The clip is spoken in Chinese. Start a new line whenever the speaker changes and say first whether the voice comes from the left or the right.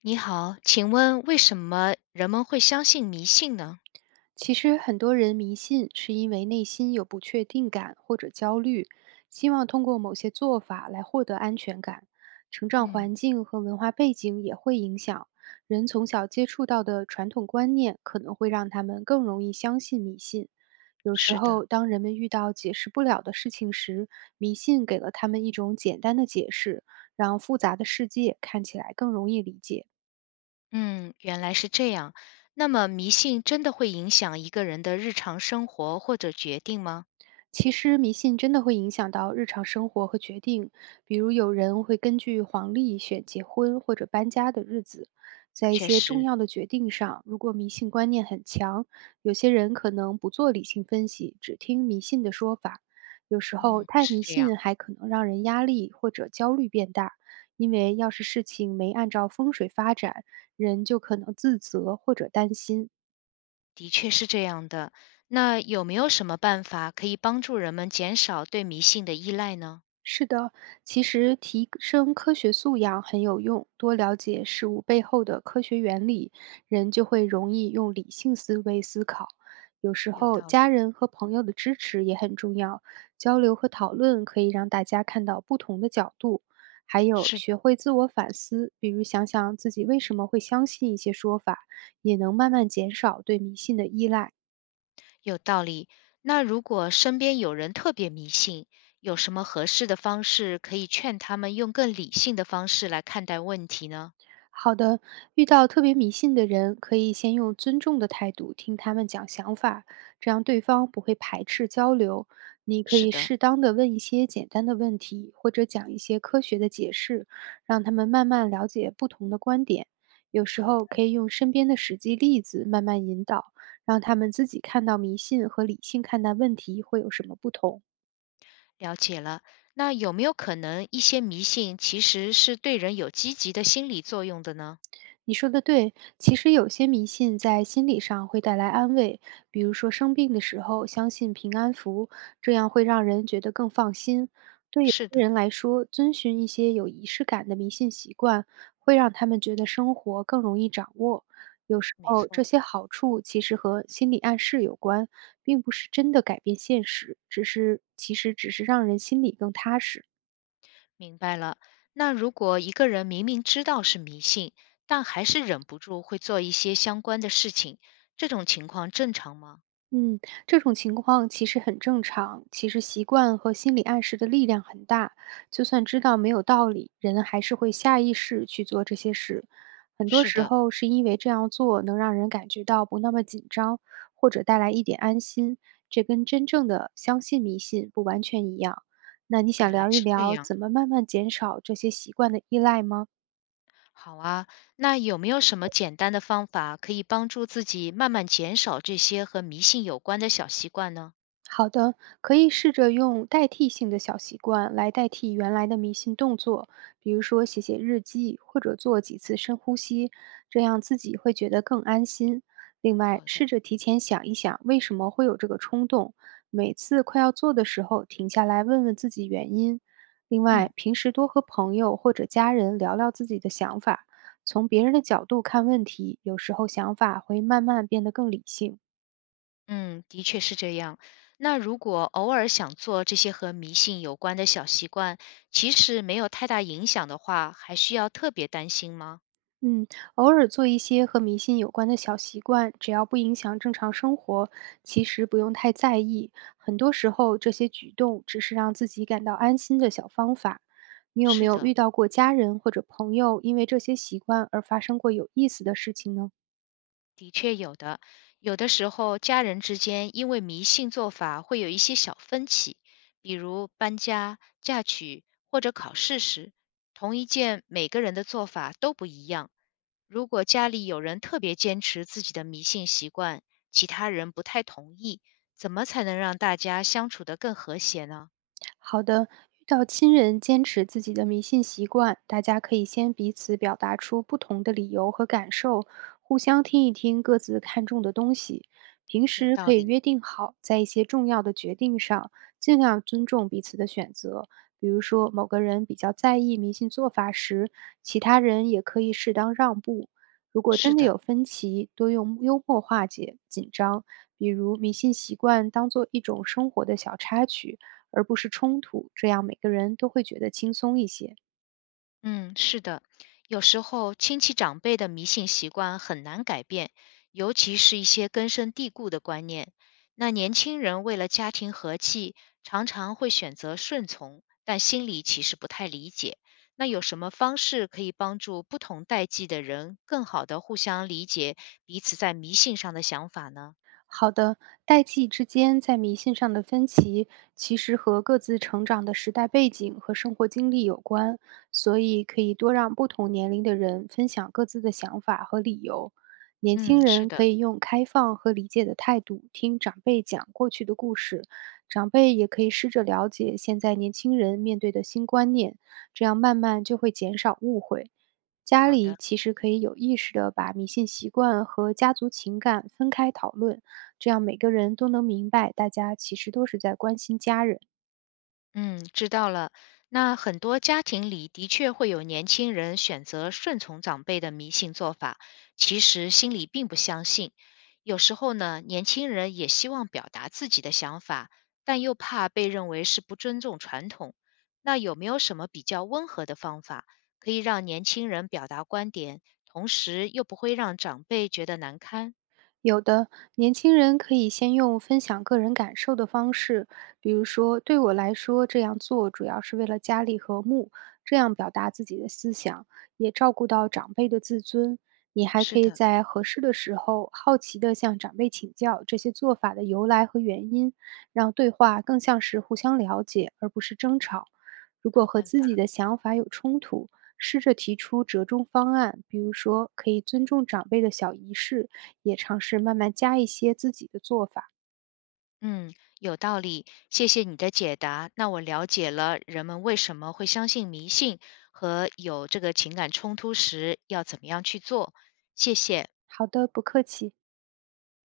left: 你好，请问为什么人们会相信迷信呢？
right: 其实很多人迷信是因为内心有不确定感或者焦虑，希望通过某些做法来获得安全感。成长
left: 嗯，
right: 环境和文化背景也会影响，人从小接触到的传统观念可能会让他们更容易相信迷信。有时
left: 是的，
right: 候，当人们遇到解释不了的事情时，迷信给了他们一种简单的解释，让复杂的世界看起来更容易理解。
left: 嗯，原来是这样。那么迷信真的会影响一个人的日常生活或者决定吗？
right: 其实迷信真的会影响到日常生活和决定，比如有人会根据黄历选结婚或者搬家的日子，在一
left: 确
right: 些重
left: 实，
right: 要的决定上，如果迷信观念很强，有些人可能不做理性分析，只听迷信的说法。有时候
left: 嗯，
right: 太
left: 是
right: 迷
left: 这样，
right: 信还可能让人压力或者焦虑变大，因为要是事情没按照风水发展，人就可能自责或者担心。
left: 的确是这样的。那有没有什么办法可以帮助人们减少对迷信的依赖呢？
right: 是的，其实提升科学素养很有用，多了解事物背后的科学原理，人就会容易用理性思维思考。有时
left: 有
right: 候，
left: 道理，
right: 家人和朋友的支持也很重要，交流和讨论可以让大家看到不同的角度。还有，学
left: 是
right: 会自我反思，比如想想自己为什么会相信一些说法，也能慢慢减少对迷信的依赖。
left: 有道理。那如果身边有人特别迷信，有什么合适的方式可以劝他们用更理性的方式来看待问题呢？
right: 好的，遇到特别迷信的人，可以先用尊重的态度听他们讲想法，这样对方不会排斥交流。你可
left: 是
right: 以
left: 的，
right: 适当的问一些简单的问题，或者讲一些科学的解释，让他们慢慢了解不同的观点。有时
left: 好
right: 候
left: 的
right: 可以用身边的实际例子慢慢引导，让他们自己看到迷信和理性看待问题会有什么不同。
left: 了解了。那有没有可能一些迷信其实是对人有积极的心理作用的呢？
right: 你说的对，其实有些迷信在心理上会带来安慰，比如说生病的时候相信平安符，这样会让人觉得更放心。对有
left: 是
right: 些
left: 的，
right: 人来说，遵循一些有仪式感的迷信习惯，会让他们觉得生活更容易掌握。有时
left: 没
right: 候，这
left: 错，
right: 些好处其实和心理暗示有关，并不是真的改变现实，只是其实只是让人心里更踏实。
left: 明白了。那如果一个人明明知道是迷信，但还是忍不住会做一些相关的事情，这种情况正常吗？
right: 嗯，这种情况其实很正常。其实习惯和心理暗示的力量很大，就算知道没有道理，人还是会下意识去做这些事。很多
left: 是
right: 时
left: 的，
right: 候是因为这样做能让人感觉到不那么紧张，或者带来一点安心，这跟真正的相信迷信不完全一样。那你想
left: 原来
right: 聊一
left: 是这
right: 聊
left: 样。
right: 怎么慢慢减少这些习惯的依赖吗？
left: 好啊，那有没有什么简单的方法可以帮助自己慢慢减少这些和迷信有关的小习惯呢？
right: 好的，可以试着用代替性的小习惯来代替原来的迷信动作，比如说写写日记或者做几次深呼吸，这样自己会觉得更安心。另外，
left: 好的，
right: 试着提前想一想为什么会有这个冲动，每次快要做的时候停下来问问自己原因。另
left: 嗯
right: 外，平时多和朋友或者家人聊聊自己的想法，从别人的角度看问题，有时候想法会慢慢变得更理性。
left: 嗯，的确是这样。那如果偶尔想做这些和迷信有关的小习惯，其实没有太大影响的话，还需要特别担心吗？
right: 嗯，偶尔做一些和迷信有关的小习惯，只要不影响正常生活，其实不用太在意。很多时候，这些举动只是让自己感到安心的小方法。你有没
left: 是
right: 有
left: 的，
right: 遇到过家人或者朋友因为这些习惯而发生过有意思的事情呢？
left: 的确有的，有的时候家人之间因为迷信做法会有一些小分歧，比如搬家、嫁娶或者考试时，同一件每个人的做法都不一样。如果家里有人特别坚持自己的迷信习惯，其他人不太同意，怎么才能让大家相处得更和谐呢？
right: 好的，遇到亲人坚持自己的迷信习惯，大家可以先彼此表达出不同的理由和感受，互相听一听各自看重的东西。平
left: 有
right: 时
left: 道
right: 可以
left: 理，
right: 约定好，在一些重要的决定上，尽量尊重彼此的选择。比如说，某个人比较在意迷信做法时，其他人也可以适当让步。如果
left: 是
right: 真的
left: 的。
right: 有分歧，多用幽默化解紧张，比如迷信习惯当做一种生活的小插曲，而不是冲突，这样每个人都会觉得轻松一些。
left: 嗯，是的，有时候亲戚长辈的迷信习惯很难改变，尤其是一些根深蒂固的观念。那年轻人为了家庭和气，常常会选择顺从，但心里其实不太理解。那有什么方式可以帮助不同代际的人更好的互相理解彼此在迷信上的想法呢？
right: 好的，代际之间在迷信上的分歧，其实和各自成长的时代背景和生活经历有关，所以可以多让不同年龄的人分享各自的想法和理由。年
left: 嗯，
right: 轻
left: 是
right: 人
left: 的，
right: 可以用开放和理解的态度听长辈讲过去的故事，长辈也可以试着了解现在年轻人面对的新观念，这样慢慢就会减少误会。家
left: 好
right: 里
left: 的。
right: 其实可以有意识的把迷信习惯和家族情感分开讨论。这样每个人都能明白，大家其实都是在关心家人。
left: 嗯，知道了。那很多家庭里的确会有年轻人选择顺从长辈的迷信做法，其实心里并不相信。有时候呢，年轻人也希望表达自己的想法，但又怕被认为是不尊重传统。那有没有什么比较温和的方法，可以让年轻人表达观点，同时又不会让长辈觉得难堪？
right: 有的年轻人可以先用分享个人感受的方式，比如说，对我来说这样做主要是为了家里和睦，这样表达自己的思想，也照顾到长辈的自尊。你还
left: 是
right: 可以
left: 的，
right: 在合适的时候，好奇地向长辈请教这些做法的由来和原因，让对话更像是互相了解，而不是争吵。如果
left: 好
right: 和
left: 办
right: 自己
left: 法。
right: 的想法有冲突，试着提出折中方案，比如说可以尊重长辈的小仪式，也尝试慢慢加一些自己的做法。
left: 嗯，有道理，谢谢你的解答。那我了解了人们为什么会相信迷信和有这个情感冲突时要怎么样去做，谢谢。
right: 好的，不客气。